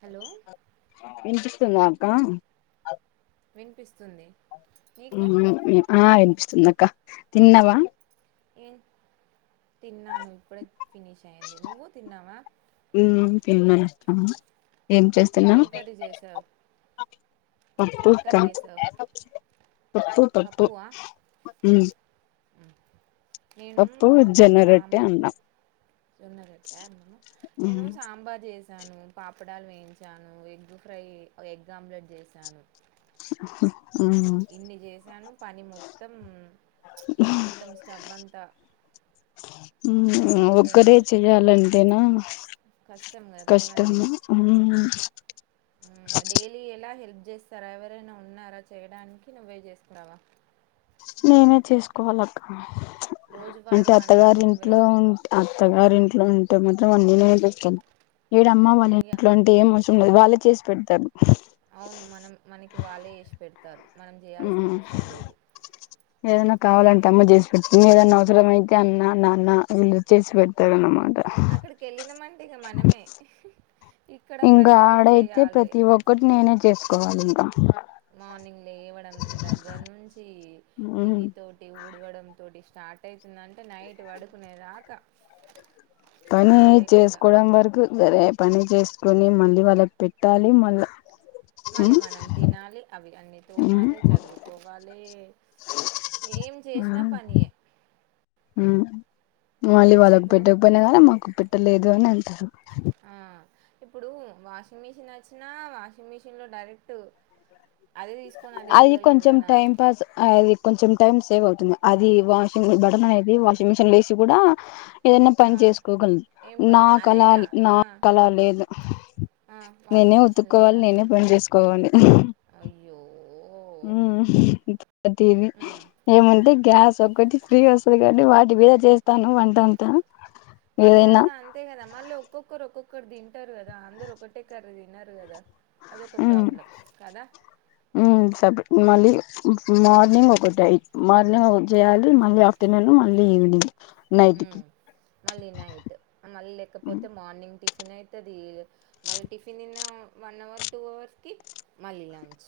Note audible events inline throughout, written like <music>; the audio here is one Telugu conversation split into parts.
హలో విన్పిస్ థినాకా వినిపిస్తుంది నీకు ఉమ్ ఆ అనిపిస్తుంద కా తిన్నవా ఏం తిన్నాను ఇప్పుడే ఫనిష్ అయ్యంది నువు తిన్నావా ఆ ఏం చెస్టునవ్ ఏం కర్రీ చేసావు పప్పు ఏం కర్రీ అక్క చేసావు పప్పు పప్పు పప్పువా నేను అప్పుజ్జనరెట్టి అన్నం సున్నదట్ట నేను సాంబార్ చేసి వాను పాపడాలు వేయించాను ఎగ్ ఫ్రై ఎగ్ ఆమ్లెట్ చేసాను ఇన్ని చేశాను పని మొత్తం మొత్తం స్టవ్ అంతా దూరం ఒక్కరే అయిపోయింది చెయాలంటేనా కష్టం కష్టము మ్ మ్ డెలీ ఎలా హెల్ చేస్తారా ఎవరైనా ఉన్నారా చేయడానికి నువ్వే చేసుకున్నావా నేనే చేసుకోవాల అక్క రోజువారి అంటే అత్తగారి పనులన్నీ నువ్వే ఇంట్లో స్ ఉ అత్తగారి ఇట్ ఉంటే మాత్రం అన్నీ నేపిస్తాను వీడు అమ్మ వాళ్ళ ఇగ ఎట్ంటే ఏం వ వాళ్ళే చేసి పెడతారు అవును. మనం మనకి వాళ్ళే జేసి పెడతారు. మనం జేయాల్సిన ఉమ్ అవసరం లేదు ఏదైనా కదా! కావాలంటే అమ్మ చేసి పెట్ ఏదనా అవసరమై అన్న నాన్న ఇళ్ళ చేసి పెడతారా నమ అక్కడికి వెళ్ళినమంటే ఇగ మనమే ఇక్కడ ఇంకా ప్రతిదీ ఆడైతే జేయాలే. ప్రతి ఒక్కటి నేనే చేసుకోవాలి ఇంకా మానింగ్ లేవడం దగ్గర నుంచి టికీ తోటి ఊడవడం తోటి స్టార్ట్ అవుతుందంటే నైట్ పడుకునేదాకా పని రెస్ట్ లేకుండా. చేసుకోవడం వరకు సరే పని చేసుకుొని మళ్ళీ వాళ్ళకి పెట్టాలి మళ్ళా మళ్ళీ మనం తినాలి అవి అన్నీ తోమాలి చదువుకోవాలి ఏం చేసినా పనియే ఊ ఎన్ని మళ్ళీ వచ్చినాయి వాళ్ళకు ఇప్పుడు పెట్టకపోయినా గానీ మాకు పె ట్టలేదు అని అంటారు ఆ ఇప్పుడు వాషింగ్ మిషిన్ అచ్చినా వాషింగ్ మిషన్ లో డైరెక్టు అది కొంచెం టైం పాస్ ఆ అది కొంచం టైం సేవ్ అవుతుంది అది వాషింగ్ బటన్ అనేది వాషింగ్ మిషన్ లేసి గూడా ఏదనా పని ఆ చేసుకోగలం ఏం నా పని కలా అదేనా నా ఆ కలా లేదు ఆ నేనే వాషింగ్ మిషిన్ ఉతుక్కోవాలి లేదా నేనే పని చేసుకోవాలి అయ్యో ఊ ప్రతీదీ ఉమ్ ఏమఃటే గ్యాస్ ఒకటి ఫ్రీ వస్తాది కాబట్టి వాటి మీద చేస్తాను వంటంతా వంటంతా అంతే గదా మళ్ళొక్కొక్కరు ఒక్కొక్ క్కర్ దిన్ టారు కదా అందరు ఒకటే కర్రీ ది దినరు గదా అదొక ప్రాబ్లం కదా సపరేట్ మళ్ళీ మార్నింగ్ ఒకటై మార్నింగ్ ఒకటి చేయాలి మళ్ళీ ఆఫ్ త్తే నేను మళ్ళీ ఈవినింగ్ హ్ నైట్కి మళ్ళీ నైట్ మళ్ళీ లేకపోతే మార్నింగ్ టీ టెన్ అయితది మళ్ళీ టిఫిన్ తిన్నా వన్ అవర్ టూ అవర్స్ కి మళ్ళీ లంచ్.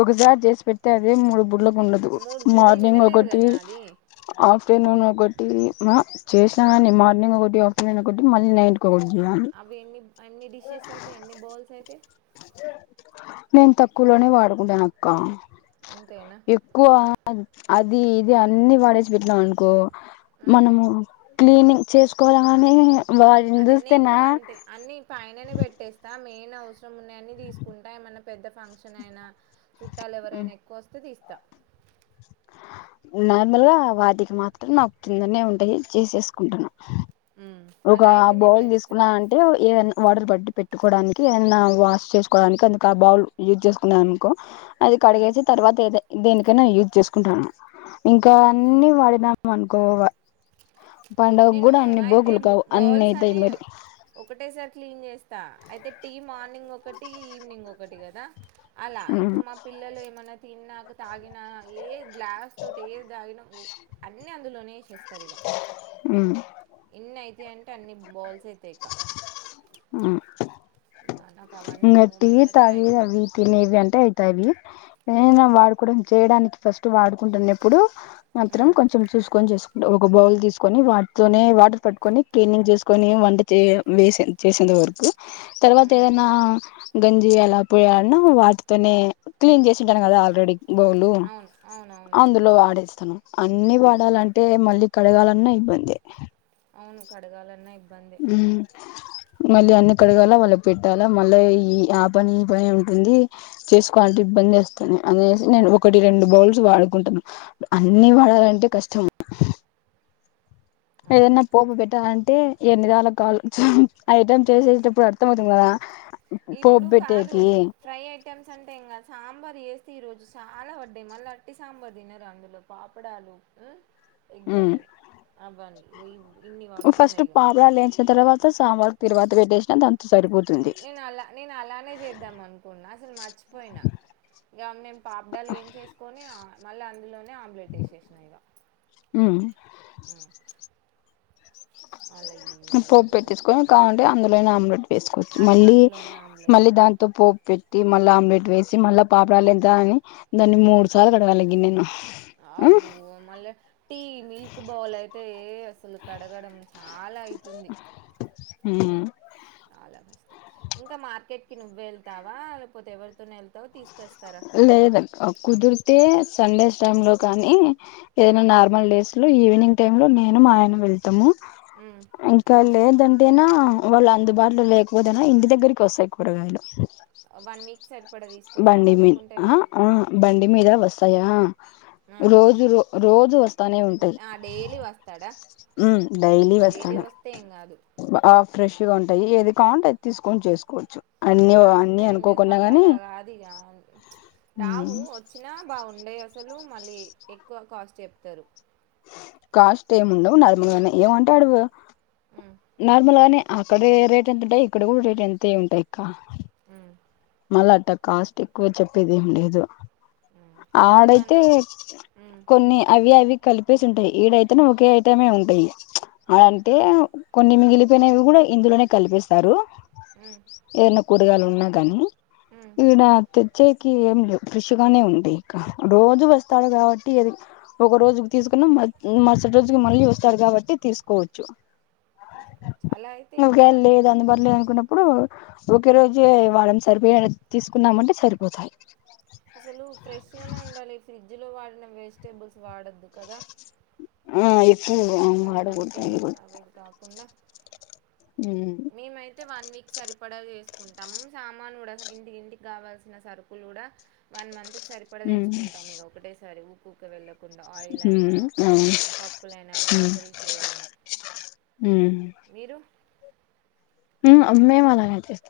ఒకసారి చేసి పెడితే అదే మూడు పుట్లకు ఉండద్దు. మూడు పూటలు మార్నింగ్ తినలేరు ఒకటి, కదా అది ఆఫ్టర్నూన్ గొట్టి మా చేసినా హ్మ్ కానీ మార్నింగ్ ఒకటి <unintelligible> ఒకటి మళ్ళీ నైట్ కి ఒకటి చేయాలి అవి ఎన్ని ఎన్ని డిషేస్ అయితయి ఎన్ని బౌల్స్ అయితయి. నేను తక్కువలోనే వాడుకుంటాను అక్క. అంతేనా ఎక్కువ అది ఇది అన్ని వాడేసి పెట్నాం అనుకో హ్మ్ మనము క్లీనింగ్ చేసుకోవాలగాని అదే నేను కూడా అంతే అన్ని పైననే పెట్టేస్తా మే న్ అవసరం ఉన్నయని తీసుకుంటా. ఏమన్నా పెద్ద ఫంక్షన్ అయినా చుట్టాలు ఎవరైనా ఎక్కువ వస్తే తీస్ త నార్మల్ గా వాటికి మాత్రం నాకు కిందనే ఉంటయి చేసేసుకుంటను. ఉమ్. ఒక అలా అయితేనే బౌల్ బెస్ట్ తీసుకున్నా అంటే ఏయన్నా వాటర్ పట్టి పెట్ ట్టుకోవడానికి ఎయన్నా వాష్ చేసుకోవడానికి అందుకు ఆ బౌల్ యూజ్ చేసుకున్నా అనుకో అది హ్మ్ కడిగేసి తర్వాత ఏదే దేనికైనా యూజ్ చేసుకుంటాను. ఇంకా అన్ని వాడినాం అనుకో పండుగ నేను కూడా అన్ని అయితే బోగులు బౌల్స్ అయితాయి అన్ని మరి ఒకటేసారి క్లీన్ చేస్తా అయితే టీ మార్నింగ్ ఒకటి ఈవినింగ్ ఒకటి కదా అలా ఉమ్ ఇప్పుడు మా పిల్లలు ఏమన్నా తిన్నాక తాగిన ఏ గ్లాస్ తోటి ఏది తాగిన అన్నీ అందులోనే ఎసేస్తారిగా. ఉ ఎన్ని అయితయి అంటే అన్ని బౌల్స్ అయితయి ఇకా. ఆ జాద ఇంగ టి తగి అవి తినేవి అంటే అయితావి ఇంగ ఆ ఏమైనా వాడుకోవడం చేయడానికి ఫస్ట్ వాడుకుంటున్నప్పుడు మాత్రం ఉమ్ కొంచెం చూసుకొని చేసు ఒక బౌల్ తీసుకొని వాటితోనే వాటర్ పట్టుకొని క్లీనింగ్ చేసుకొని వంట చే వేస చేసేంత వరకు తర్వాత అవును ఏదన్ ఆ గంజి ఎలా పోయాడనో వాటితోనే క్లీన్ చేసింటాను ఉమ్ కదా ఆల్రెడీ బౌలు అవును అవునవునవును అవును అందులో అవును ఆడేస్తాను అన్ని వాడాలంటే మళ్ళీ కడగాలన్నా ఇబ్బంది అవును కడగాలన్నా ఇబ్ హ్మ్ మళ్ళీ అన్ని కడగాల వాళ్ళ పెట్టాలా మళ్ళీ ఈ ఆ పని ఈ పని ఉంటుంది చేసికోవాలంటే ఇబ్బంది వేస్తుంది అనేసి నేను ఒకటి రెండు బౌల్స్ వాడుకుంటాను అన్ని ఉమ్ వాడాలంటే కష్టం. అవును ఏదన్నా పోపుబెట్టాలం ఎ ఎన్నిదళ్ళ కాల్లో చెప్పు ఐటమ్ చేసేసేటప్పుడు అర్థం అయితుంది కదా పోపు ఇప్పుడు కాదు పెట్టేకి ఫ్రై ఐటమ్స్ అంటే ఇంగ సాంబార్ వేస్తే ఈ రోజు చాలా వడ్డాయి మళ్ళీ వట్టి సాంబార్ తినరు అందులో పాపడాలు ఎగ్ అనీ అబనీ వెయము ఫస్ట్ పాపడాలు ఎంచి తర్వాత సాంబార్ తిరువాత పెటేసిన ద నేను అలా నేను అలానే చేద్దాం అనుకున్నా అసలు మర్చిపోయినా ఇగ నేను పాపడాలు ఏం చేసుకొని మళ్ళీ అందులో ఆమ్లేట్ ఏసేసిన ఇగ పోప్పు పెట్టిసుకొని కావంటే అందరు ఎట్లాయినా ఆమ్లెట్ వేసుకోవచ్చు అదే మళ్ళీ అందులోనే ఆమ్లెట్ మళ్ళీ దాంతో పోప్ పేటి మళ్ళీ ఆమ్లెట్ వేసి మళ్ళా పాపడాలు ఏదమని అ దాన్ని మూడు సార్లు కడగలి గినను అబ్బో మళ్ళీ టీ మిల్క్ బౌల్ అయితే ఎ అసలు కడగడం చాలా అయితుంది హు ఉ చాలా కష్టం ఇంకా మార్కెట్ కి నువ్వే వెళ్తావా లేకపోతే ఎవరితోనేల్ లేదు కుదుర్తే సండేస్ టైమ్ లో కానీ ఏదన్న ఉమ్, నార్మల్ డేస్ లో ఈవినింగ్ టైమ్ లో నేను మా ఆయన వెళ్ా త్తము ఉమ్. ఇంకాలే ంటేనా వాళ్ళు అందుబాటులో లేకపోతేనా ఇంటి దగ్గరికి వస్తాయి కూరగాయలు వన్ వీక్ సరిపడ్ బండి మీన్ ఆ ఆ బం డి మీద వస్తాయా ఆ, రోజు రో రోజు స్త వతానే ఉంటాది ఆ, డైలీ వస్తాడా హ్మ్ డైలీ వెస్తాను వస్తే ఏం కాదు అ ఫ్రెష్ గా ఉంటాయి ఏది కావాలంటే అది తీసుకొని చేసుకోవచ్చు అన్ని అన్ని అనుకోకున్నా గాని ఆ ఉమ్ రావు వచ్చినా బాగుండయి అసలు మళ్ళీ ఎక్కువ కాస్ట్ చెప్తారు కాస్ట్ ఏముండవు నర్మలుగానే ఏమంటాడు ఉమ్, నార్మల్ గానే అక్కడే రేట్ ఎంత ఉంటాయి ఇక్కడ కూడా రేట్ అంతే ఉంటాయి అక్క హు మళ్ళ అట్ట కాస్ట్ ఎక్కువ చెప్పేది ఏం లేదు ఉమ్. ఈ మన ఆడైతే ఉమ్, కొన్ని అవి అవి కలిప్ చెప్పేసి ఉంటాయి ఈడైతే ఒకే ఐటమే ఉంటాయి ఉమ్, అంటే కొన్ని మిగిలిపోయినవి కూడా ఇందులోనే కల్పిస్తారు ఉమ్, ఏదన్న కూరగాయలు ఉన్నా కానీ ఉమ్. ఈణ తే చ్చేకి ఏం లేవు ఫ్రెష్ గానే ఉండై ఇక రోజు వస్తాడు కాబట్టి ఏది ఒక రోజుకి తీసుకున్నా మరుసటి రోజుకి మళ్ళీ వస్తాడు కాబట్టి తీసుకోవచ్చు తీసుకోవచ్చు అలా అయితే నువ్ ఏం గని కాదు లేదు అందుబాట్లో అనుకున్న ఇప్పుడు ఒకే రోజె వాడం సరిపోయేన్ తీసుకున్నామంటే సరిపోతాయి అసలు ఫ్రెష్గానే ఉండాలి ఫ్రిడ్జ్ లో వాడిన వెజిటేబుల్స్ వాడొద్దు కదా ఆ ఇ కానీ మనకి అవేవి కాకుండా ఉమ్ మేమైతే, వన్ వీక్ సరిపడా చేస్ కొంటాము, సామాను కూడా ఇంటి ఇంటికి కావాల్సిన సరుకులు కూడా, వన్ మంత్ సరిపడా ఉమ్ తెచ్చుకుంటాం ఇగ ఒకటేసారి, ఊక్ ఊకె వెళ్ళక్ కుంటాం ఆయిల్ అయినా, ఉమ్ అవును పప్పులైనా, గ్రాసరీస్ ఏవైనా. ఉమ్ మీరు? ఉమ్ అ. మేమ్ అలానే తెస్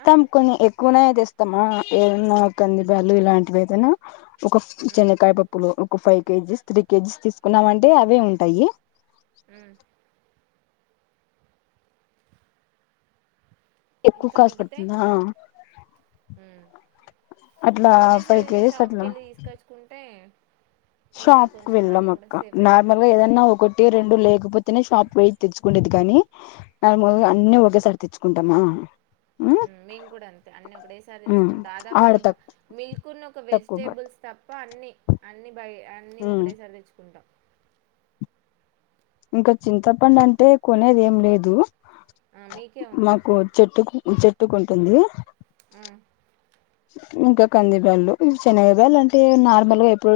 ఆ కొన్ని ఎక్ కువనే తెస్తమ్. ఆ ఏమన్నా కంది బ్యాగ్లు ఇలాంటివి ఐతేనే ఒక ఫ్ ఉమ్ చెనక్కాయ పప్పులు. క ఫైవ్ కేజీస్, త్రీ కేజీస్ తీసుకున్నామంటే అవ్వే ఉంటాయి. ఉమ్ ఎక్కువ ఇంకా కాస్ట్ మిగితయి పడుతుందా అట్లా ఒకటే ఫైవ్ సారి కేజీస్ షాప్కి అట్లా వెళ్ళి తీసుకొచ్చుకుంటే ఏం షాప్ కాదు కు కొంచెం వెళ్ళం మనీ కూడా అక్క సేఫ్ అయితది నార్మల్గా ఏదన్నా ఒకటి రెండు లేకపోతేనే షాప్కు పోయి తెచ్చుకునేది కానీ ఆమె మొదగల్ అన్నీ ఒకేసారి తెచ్చు కొంటమ్మ. ఉమ్ మేము కూడా అంతే, అన్ని ఒకటేసారి తెచ్చుకుంటం. దాదాపు బ ఆడ ఇగ తక్కు మిల్క్ ను, ఒక తక్కువ పడు వెజిటేబుల్స్ తప్ప అన్ని. అన్ని బ్యాగే అన్ని ఒకటేసారి తెచ్చుకుంటాం. ఇంక చింతపండు అంటే కొనేది ఏం లేదు. ఆ! మీకే ఉందా? మాకు, చెట్టుకు ఇ చెట్టుకుంటుంది. ఆ ఇంకా కంది బ్యాండు. ఉమ్ శనగలంటే నార్మల్గా ఎప్పుడు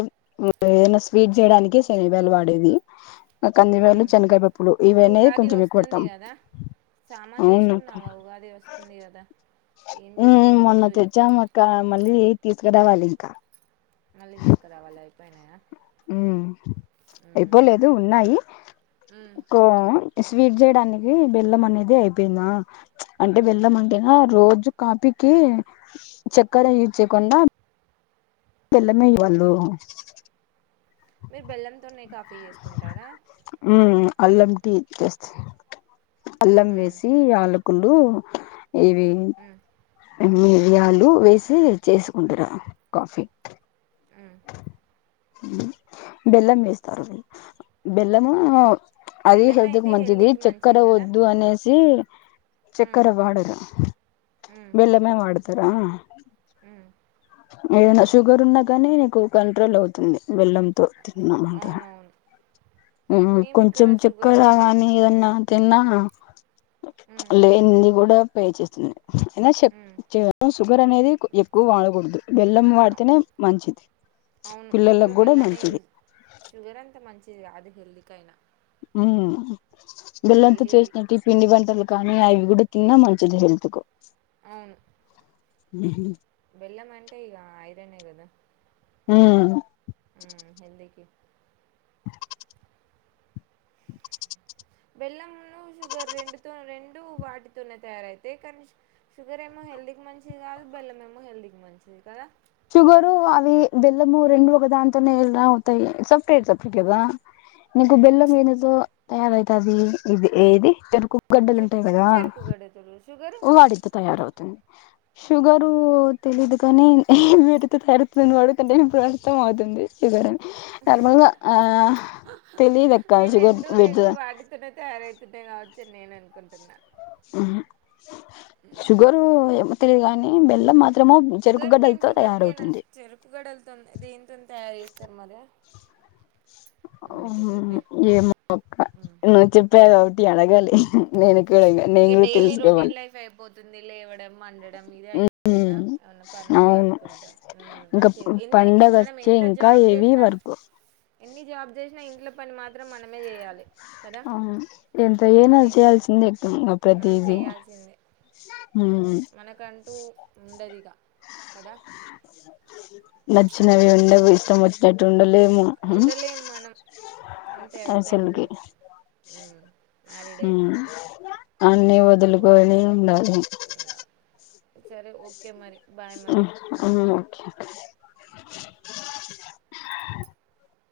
ఏదైనా స్వీట్ చేయడానికే శనగి బ్యాగులు వాడేది. నా కంది హ్మ్. బ్యాగులు, చెనక్కాయ పప్పులు ఇప్పుడు ఇవనేయే ఉగాది కొంచెం ఎకువ వస్తుంది ఇట్టం. గదా! సామాను అ నాక్ తెచ్చుకున్నావా? ఉగాది వస్తుంది గదా! ఏం ఉ జేస్తావు మొన్న రోజుయి? తెచ్చామక్క, మళ్ళీ తీస్ రావాలి ఇంకా. మళ్ళీ తీసుకురావాలై పొయినయా? ఉమ్ అయిపోలేదు, ఉన్నాయి. హ్మ్. కోవ స్వీట్ చేయడానికి, బెల్లం అనేది అయిపోయిందా? అంటే, బెల్లం హ్మ్. అంటేనా రోజు కాపీకి, చక్కర యూజ్ చేయకుండా బెల్లమేయి వాళ్ళు మీరు బెల్లంతోనే కాఫీ చేసుకుంటారా? అల్లంటి చేస్త అల్లం హ్మ్. వేసి ఆలు కులు ఏవి హ్మ్. ఉహు యాలుు వేసి చేసుకుంటార కాఫీ హ్మ్. బెల్లం వేస్తారు బెల్లము అది బెల్లమే హెల్త్ కి అయితే మంచిది. హెల్తీకి చక్కెర మంచిది గదా! వద్దు అనేసి హ్మ్. చక్కర వాడరా బెల్లమే వాడ కదా ఊ ఏనా శుగర్ ఉన్నాగానే కు కంట్రోల్ అవుతుంది బెల్లంతో. అవునవును. ఉమ్ మేమిక్కడ కొంచెం షుగర్ చెక్కర తోటే కాని, ఏదన్నా? తిన్నా చ్ హ్మ్. లేంది కూడా పే చేస్తుంది. ఎల చెప్ హ్మ్. చె షుగర్ అనేది ఎక్కువ వాడకూడదు. బెల్లం అ వాడితేనే మంచిది. అవును ఎక్కువ పిల్లలకు కూడా బెల్లన్నె మంచిది యూజ షుగర్ అంత మంచి యాది హెల్ది కైయినా ఊ బెల్లం తో డైలీ చేసిన టి పిండి బంటారు కానీ అవి కూడా తిన్నా మంచిది హెల్త్ కు అవును ఊ హ బెల్లం అంటే ఇక ఐదనే కదా ఆ ఊ హెందికి బెల్లం షుగర్ రెండుతో రెండు వాటితోనే తయారయితాయి. కానీ షుగర్ ఏమో హెల్దీకి మంచిది కాదు, బెల్లం ఏమో హెల్దీకి మంచిది కదా. షుగరు అవి బెల్లము రెండు ఒక దాంతోనే ఎన తయ అవుతాయి సపరేట్, సపరేట్ కదా నీకు బెల్లం ఏనదో తయారవుతుది ఇది ఏది చెరుకు గడ్డలు చె ఉంటాయి కదా చెరుకుగడె తుడు షుగరు వాటితో తయారవుతాయి షుగరు తెలీదు కాని ఎహ్ మీరితో తారుతున్న వాడు తంటే ఏ ప్రర్తం అవుతుంది ఇద ఎ ఆ తెలిదక్కా నేను షుగర్ రెండు రెండు వ వాటితోనే తయారవుతున్నాయి గావచ్చు నేను అనుకుంటున్నా. షుగరు ఎమత్లిగానీ ఏ బెల్లం మాదిం శషుగర్ నేన్ శుగర్ కేన్స్ చెరుకు గల్ అవును దేనింతో తయారు చేస్తారు మరి మనకి ఎందుకులే ఏమో పక్క నువ్వు చెప్పేది ఒకటి అన గలి నేను అవును నేన్ కూడ తెల్సుకోవాలి అంది లేవడం మండడం మీదే అతుంది కదా అవును పని ఉండి అవును వర్క్ ఉంటే ఉం ఇంకా అంతే ఎన్ని పండగ మనం వచ్చే ఎంత ఇంకా జాబ్ ఏవి చేసిన వరకు ఎన్ని జాబ్ చేసిన ఆహా ఇంట్లో పని మాత్రం మనమే చేయాలి కదా అవును ఎంత మన ఏనాది ఇంట్లో చేయాల్సింద ఎక్ ఇంగ మనం ప్రతీది చేయాల్సిందే మనకంటూ ఉండది ఇగ కదా. అ నచ్చినవి ఉండవి ఇష్టం మోచ్చనట్ ఉండలు ఉండలేం మనం అంతే అయిపోయిందిక ఉం అన్ని వదులుకోని ఉం సరే ఓకే మరి బాయ్ మరి ఊమ్ ఓకే